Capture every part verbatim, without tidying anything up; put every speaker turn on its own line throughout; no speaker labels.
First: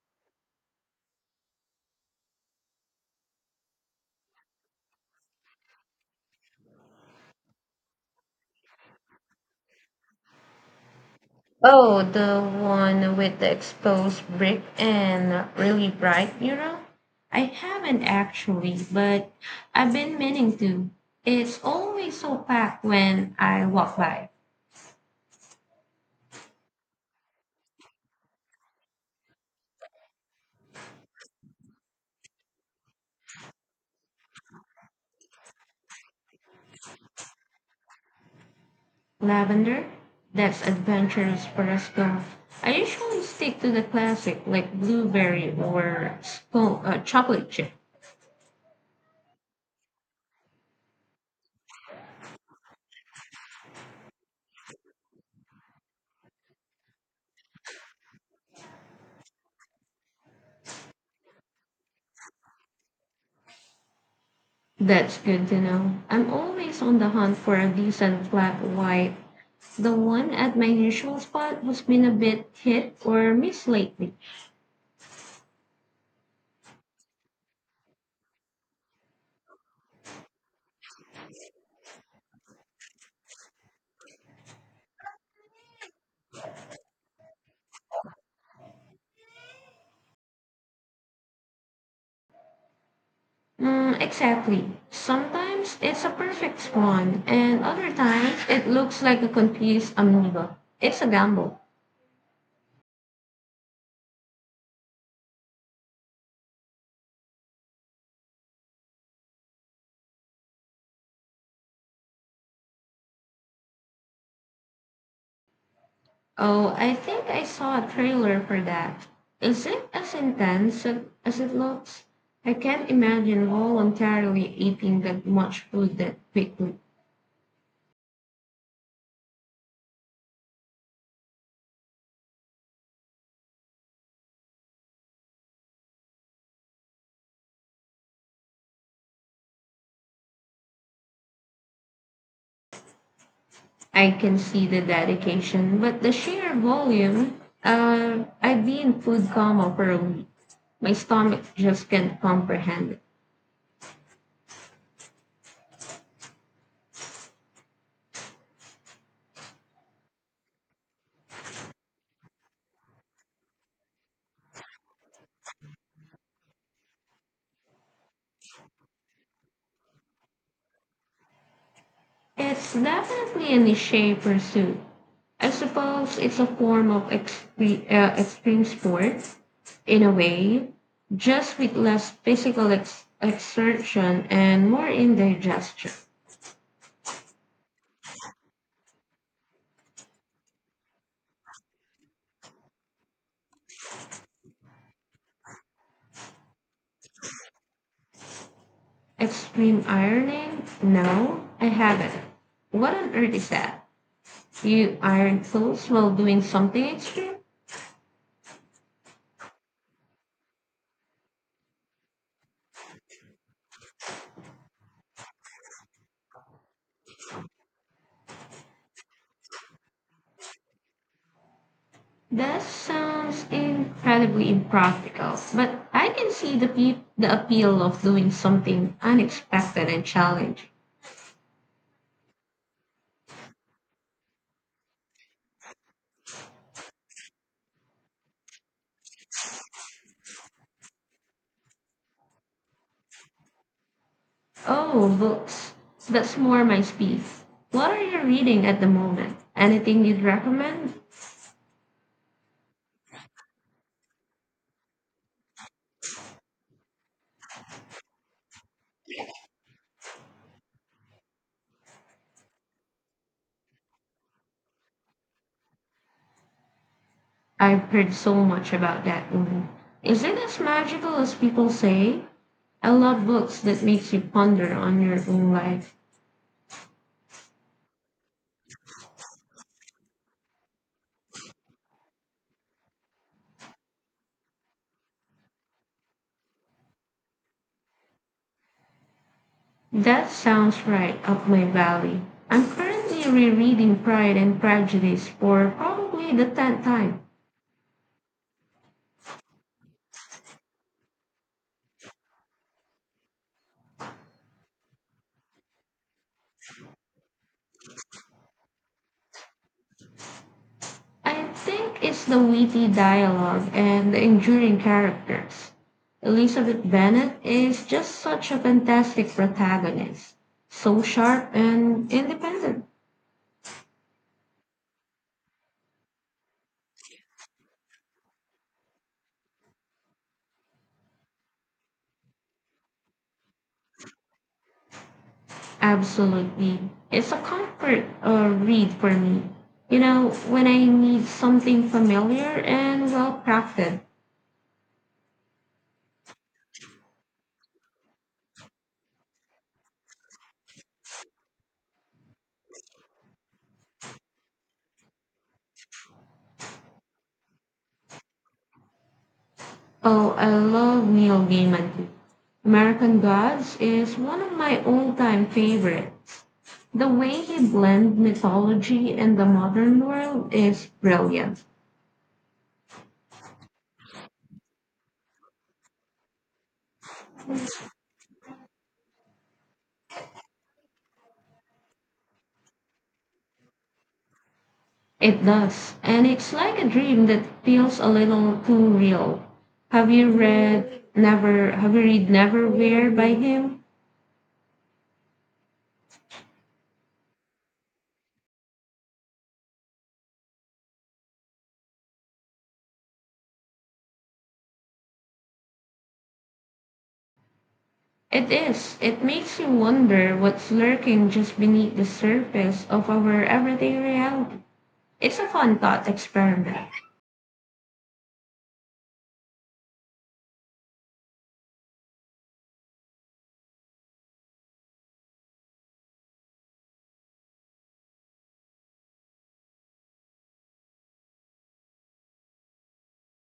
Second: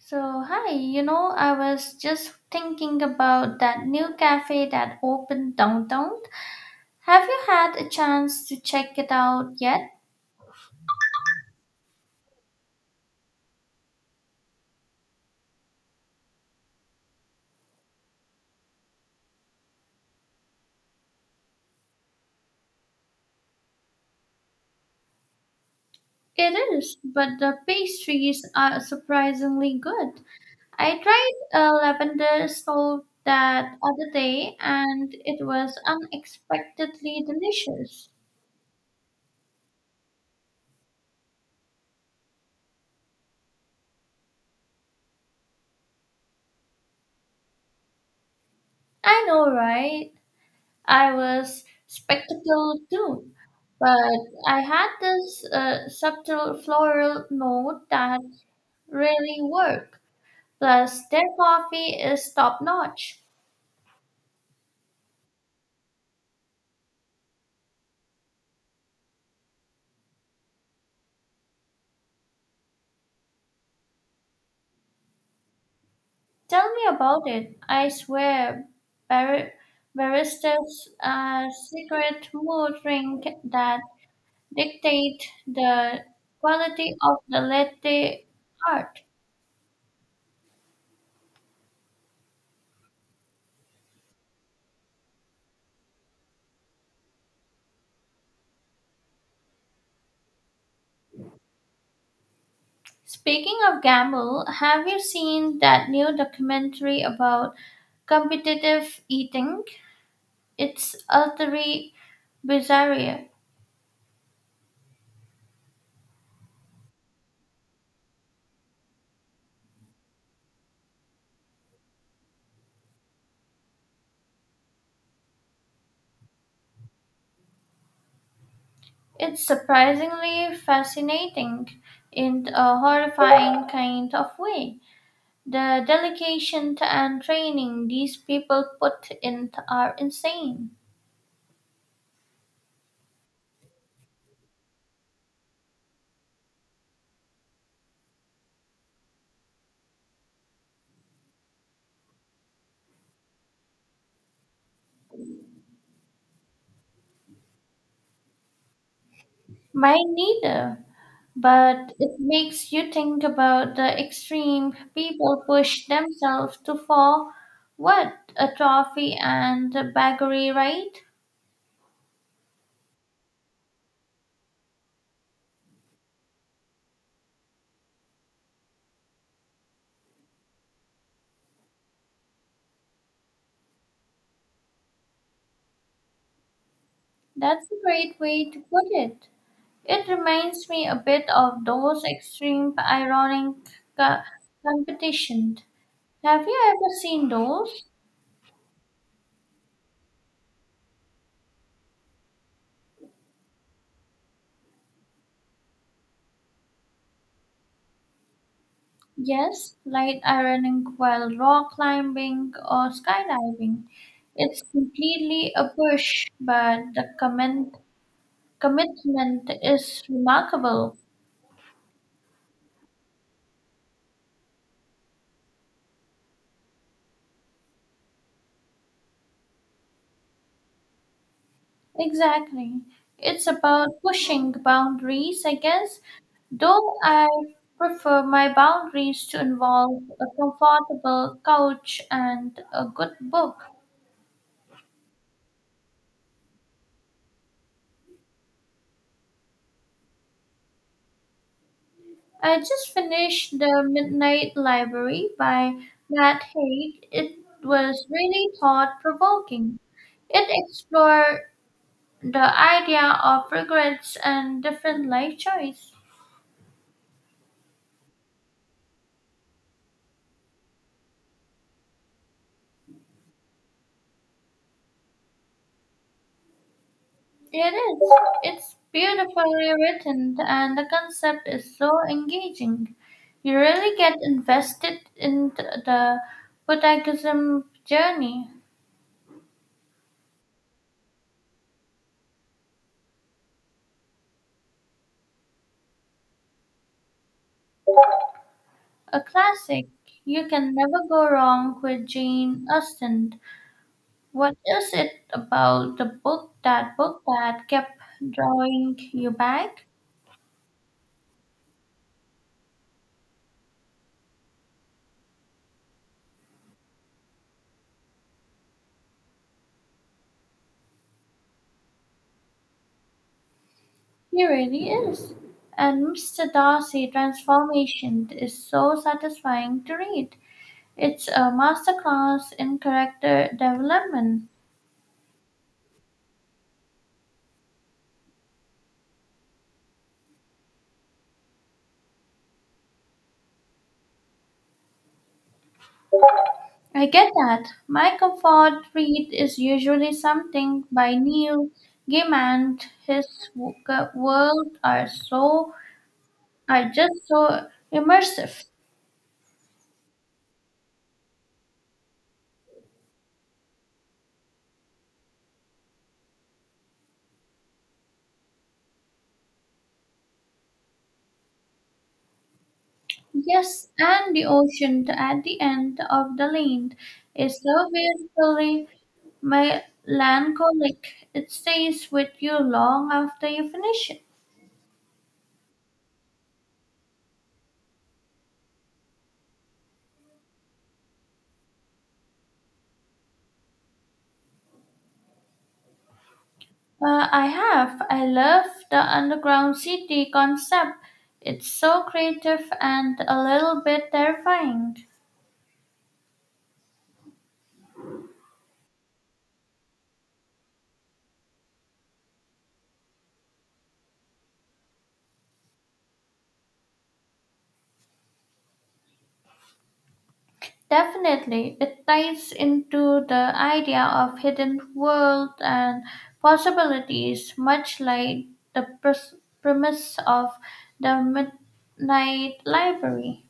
So, hi, you know, I was just thinking about that new cafe that opened downtown. Have you had a chance to check it out yet?
Oh, the one with the exposed brick and really bright mural? I haven't actually, but I've been meaning to. It's always so packed when I walk by.
It is, but the pastries are surprisingly good. I tried a lavender salt that other day and it was unexpectedly delicious.
Lavender? That's adventurous for us go. I usually stick to the classic like blueberry or spo- uh, chocolate chip.
I know, right? I was spectacled too, but I had this uh, subtle floral note that really worked. Plus, their coffee is top notch.
That's good to know. I'm always on the hunt for a decent flat white. The one at my usual spot has been a bit hit or miss lately.
Tell me about it. I swear, bar- baristas are secret mood ring that dictate the quality of the latte art.
Mm, exactly. Sometimes it's a perfect spawn, and other times it looks like a confused amoeba. It's a gamble.
Speaking of Gamble, have you seen that new documentary about competitive eating? It's utterly bizarre.
Oh, I think I saw a trailer for that. Is it as intense a- as it looks? I can't imagine voluntarily eating that much food that quickly.
It's surprisingly fascinating in a horrifying kind of way. The dedication and training these people put in are insane.
I can see the dedication, but the sheer volume. Uh, I've been food coma for a week. My stomach just can't comprehend it.
Mine neither, but it makes you think about the extreme people push themselves to for what? A trophy and a baguette, right?
It's definitely a niche pursuit. I suppose it's a form of extreme, uh, extreme sport in a way, just with less physical ex- exertion and more indigestion.
That's a great way to put it. It reminds me a bit of those extreme ironic co- competition. Have you ever seen those?
Extreme ironing? No, I haven't. What on earth is that? You aren't close while doing something extreme?
Yes, light ironing while rock climbing or skydiving. It's completely a push, but the comment, commitment is remarkable.
That sounds incredibly impractical, but I can see the, pe- the appeal of doing something unexpected and challenging.
Exactly. It's about pushing boundaries, I guess, though I prefer my boundaries to involve a comfortable couch and a good book.
Oh, books. That's more my speed. What are you reading at the moment? Anything you'd recommend?
I just finished The Midnight Library by Matt Haig. It was really thought provoking. It explored the idea of regrets and different life choices.
I've heard so much about that one. Is it as magical as people say? I love books that makes you ponder on your own life.
It is. It's beautifully written and the concept is so engaging. You really get invested in th- the protagonist's journey.
That sounds right up my valley. I'm currently rereading Pride and Prejudice for probably the tenth time.
A classic. You can never go wrong with Jane Austen. What is it about the book that book that kept drawing you back?
I think it's the witty dialogue and the enduring characters. Elizabeth Bennet is just such a fantastic protagonist, so sharp and independent.
He really is. And Mister Darcy transformation is so satisfying to read. It's a masterclass in character development.
Absolutely. It's a comfort uh, read for me. You know, when I need something familiar and well crafted.
I get that. My comfort read is usually something by Neil Gaiman. His w- World are so are just so immersive.
Oh, I love Neil Gaiman too. American Gods is one of my all-time favorites. The way he blends mythology and the modern world is brilliant.
Yes, and the ocean at the end of the lane is so beautifully melancholic. It stays with you long after you finish it.
It does, and it's like a dream that feels a little too real. Have you read Never? Have you read Neverwhere by him?
Uh, I have. I love the underground city concept. It's so creative and a little bit terrifying.
It is. It makes you wonder what's lurking just beneath the surface of our everyday reality. It's a fun thought experiment.
Definitely, it ties into the idea of hidden world and possibilities, much like the pres- premise of the Midnight Library.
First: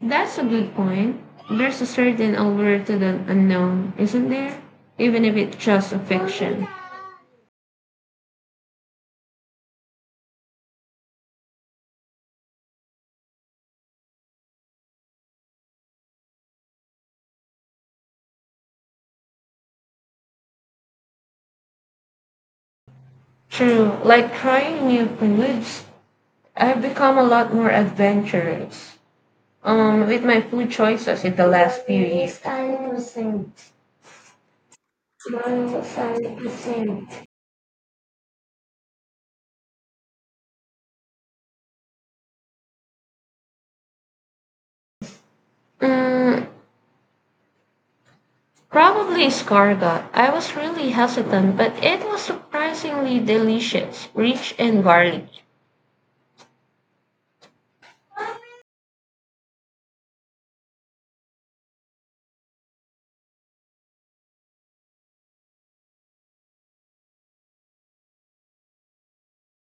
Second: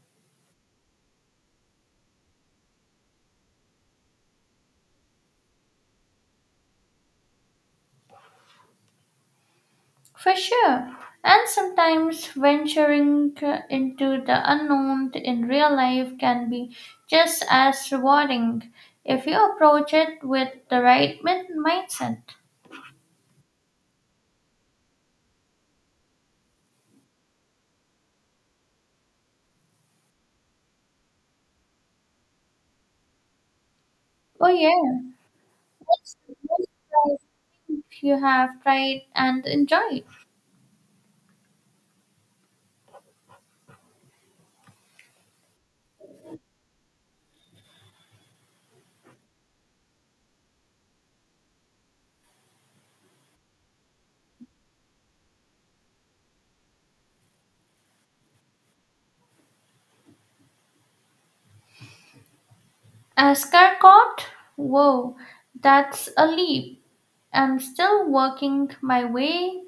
That's a good point. There's a certain allure to the unknown, isn't there? Even if it's just a fiction.
For sure. And sometimes venturing uh, into the unknown in real life can be just as rewarding if you approach it with the right min- mindset.
True, like trying new foods. I've become a lot more adventurous um, with my food choices in the last few years.
Oh, yeah. What's the most surprising you have tried and enjoyed?
Mm, probably escargot. I was really hesitant, but it was surprisingly delicious, rich and garlic.
Ascot? Whoa, that's a leap. I'm still working my way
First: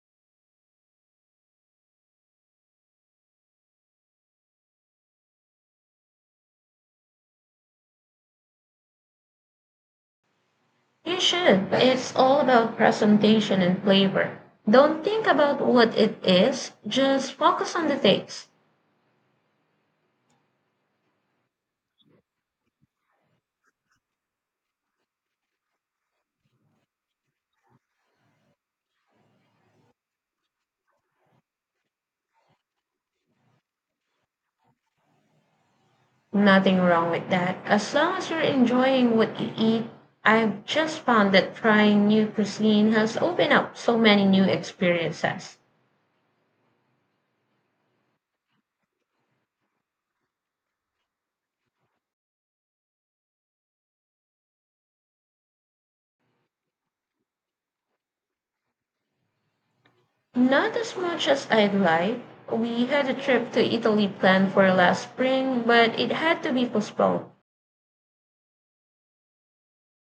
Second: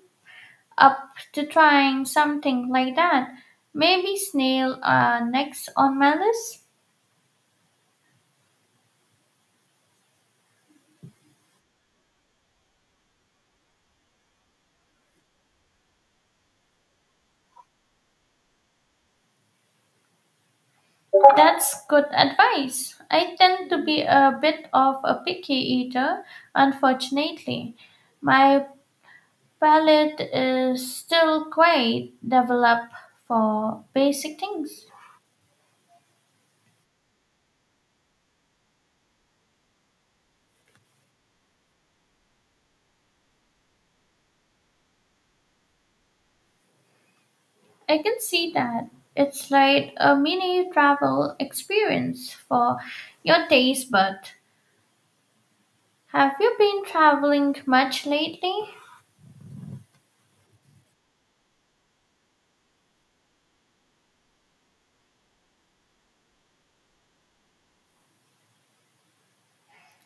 up to trying something like that. Maybe snail are next on my list.
You should. It's all about presentation and flavor. Don't think about what it is, just focus on the taste.
That's good advice. I tend to be a bit of a picky eater, unfortunately. My palate is still quite developed for basic things.
Nothing wrong with that. As long as you're enjoying what you eat, I've just found that trying new cuisine has opened up so many new experiences.
I can see that. It's like a mini travel experience for your taste bud. Have you been traveling much lately?
Not as much as I'd like. We had a trip to Italy planned for last spring, but it had to be postponed.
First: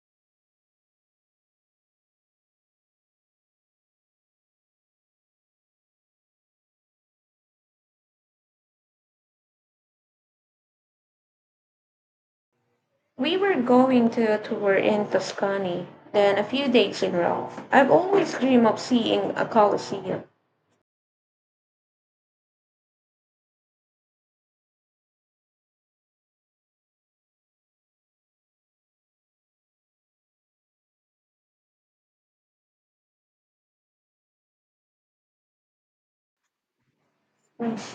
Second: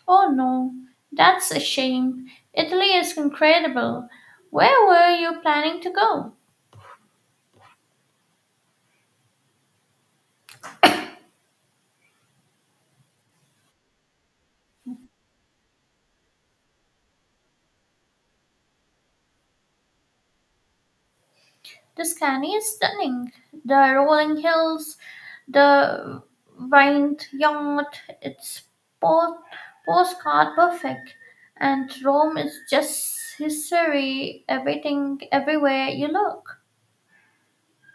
Oh no, that's a shame. Italy is incredible. Where were you planning to go?
We were going to a tour in Tuscany, then a few days in Rome. I've always dreamed of seeing a Colosseum.
The scenery is stunning. The rolling hills, the vineyard, it's po- postcard perfect. And Rome is just history, everything, everywhere you look.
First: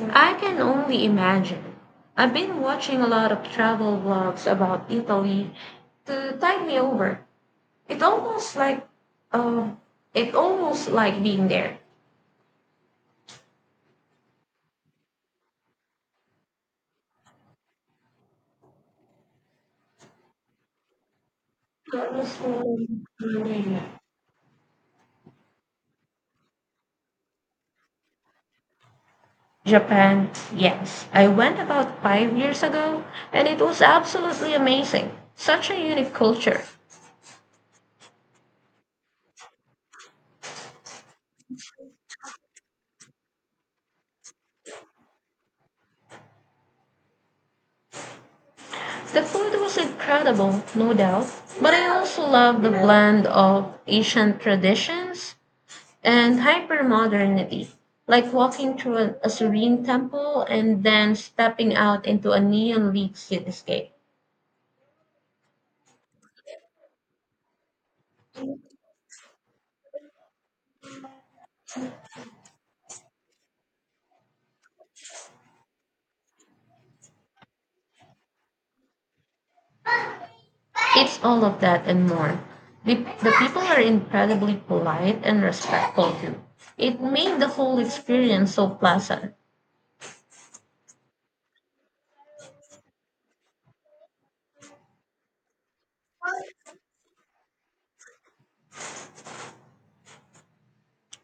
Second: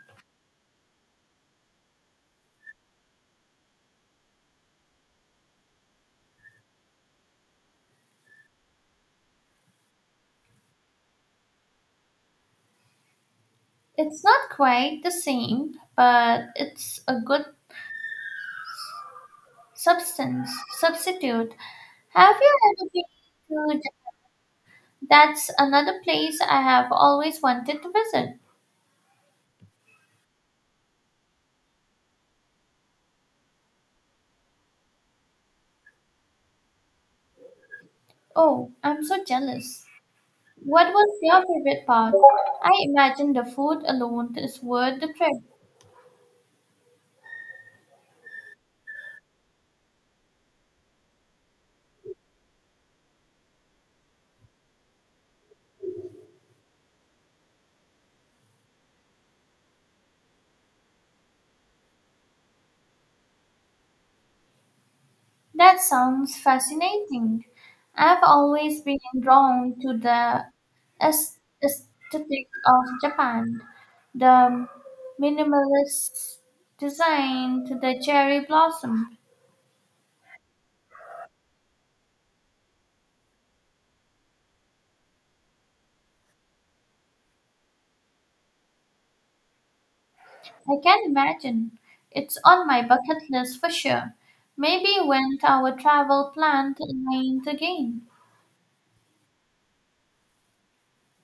I can only imagine. I've been watching a lot of travel vlogs about Italy to tide me over. It almost like um, it almost like being there.
It's not quite the same, but it's a good substance, substitute. Have you ever been to J- That's another place I have always wanted to visit.
Japan, yes. I went about five years ago, and it was absolutely amazing. Such a unique culture.
Oh, I'm so jealous. What was your favorite part? I imagine the food alone is worth the trip.
The food was incredible, no doubt, but I also love the blend of ancient traditions and hypermodernity, like walking through an Assyrian temple and then stepping out into a neon-lit cityscape.
That sounds fascinating. I've always been drawn to the aes- aesthetic of Japan, the minimalist design to the cherry blossom.
It's all of that and more. The, the people are incredibly polite and respectful too. It made the whole experience so pleasant.
I can imagine. It's on my bucket list for sure. Maybe when our travel plan aligned again.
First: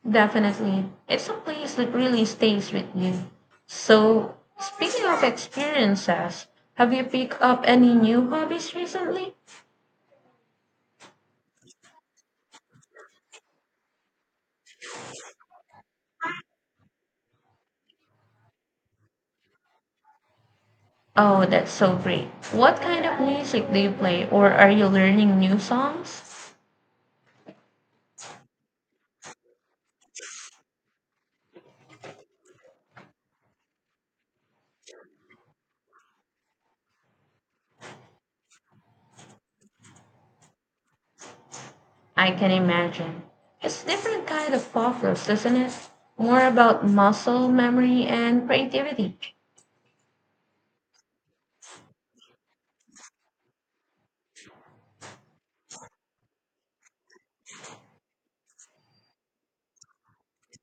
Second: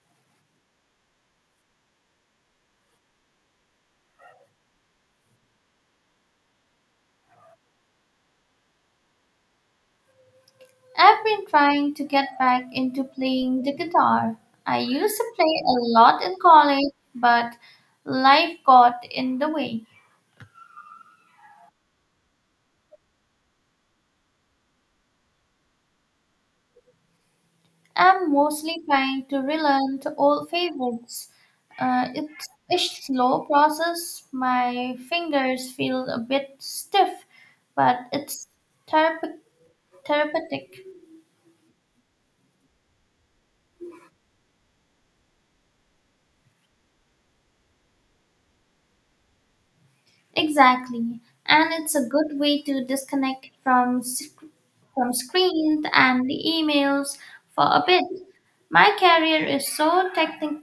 Definitely. It's a place that really stays with you. So, speaking of experiences, have you picked up any new hobbies recently?
I've been trying to get back into playing the guitar. I used to play a lot in college, but life got in the way.
Oh, that's so great. What kind of music do you play or are you learning new songs?
I'm mostly trying to relearn the old favorites. Uh, it's a slow process. My fingers feel a bit stiff, but it's therap- therapeutic.
I can imagine. It's different kind of focus, isn't it? More about muscle memory and creativity.
Exactly. And it's a good way to disconnect from s- from screens and the emails for a bit. My career is so techni-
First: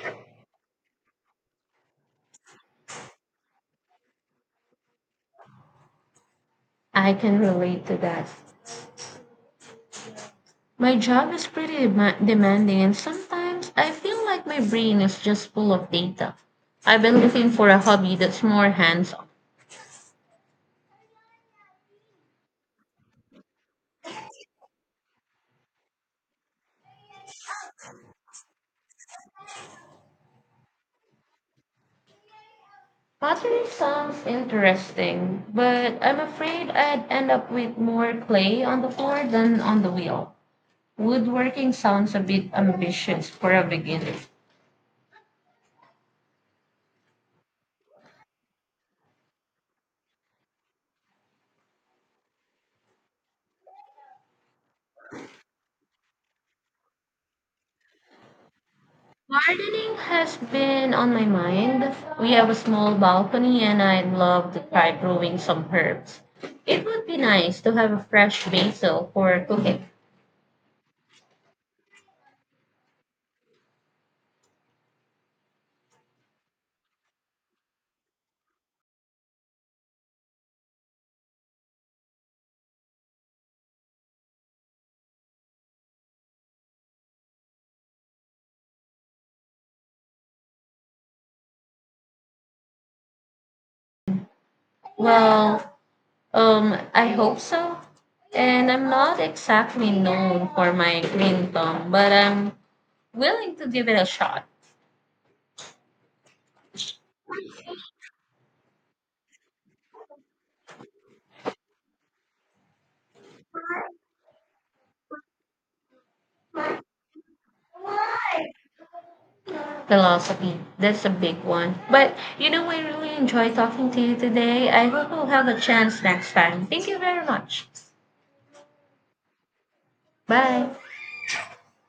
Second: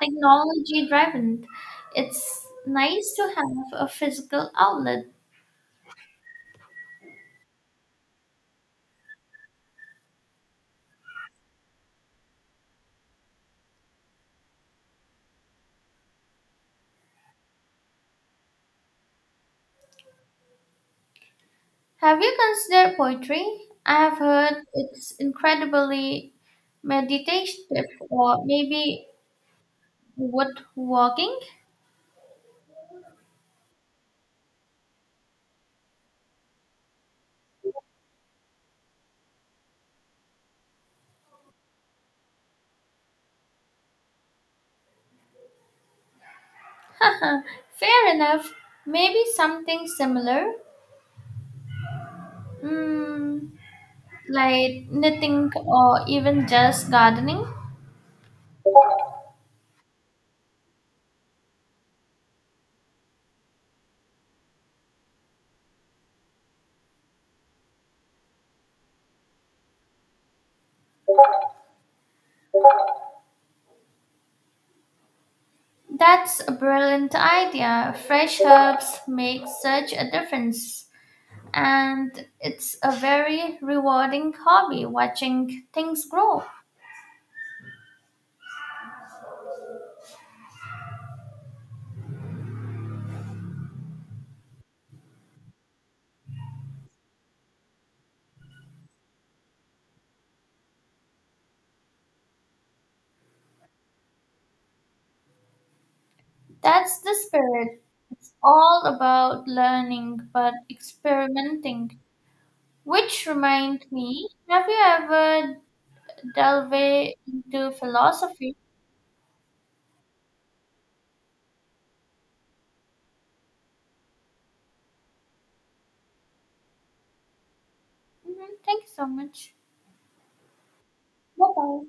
technology driven. It's nice to have a physical outlet.
I can relate to that. My job is pretty dema- demanding, and sometimes I feel like my brain is just full of data. I've been looking for a hobby that's more hands on.
Have you considered poetry? I have heard it's incredibly meditative, or maybe wood walking.
Pottery sounds interesting, but I'm afraid I'd end up with more clay on the floor than on the wheel. Woodworking sounds a bit ambitious for a beginner.
Fair enough. Maybe something similar, mm, like knitting or even just gardening.
Gardening has been on my mind. We have a small balcony and I'd love to try growing some herbs. It would be nice to have a fresh basil for cooking.
That's a brilliant idea. Fresh herbs make such a difference. And it's a very rewarding hobby watching things grow.
Well, um, I hope so. And I'm not exactly known for my green thumb, but I'm willing to give it a shot.
That's the spirit. It's all about learning but experimenting. Which reminds me, have you ever delved into philosophy?
Philosophy, that's a big one. But you know, I really enjoy talking to you today. I hope we'll have a chance next time. Thank you very much.
Mhm. Thank you so much.
Bye.
Bye bye.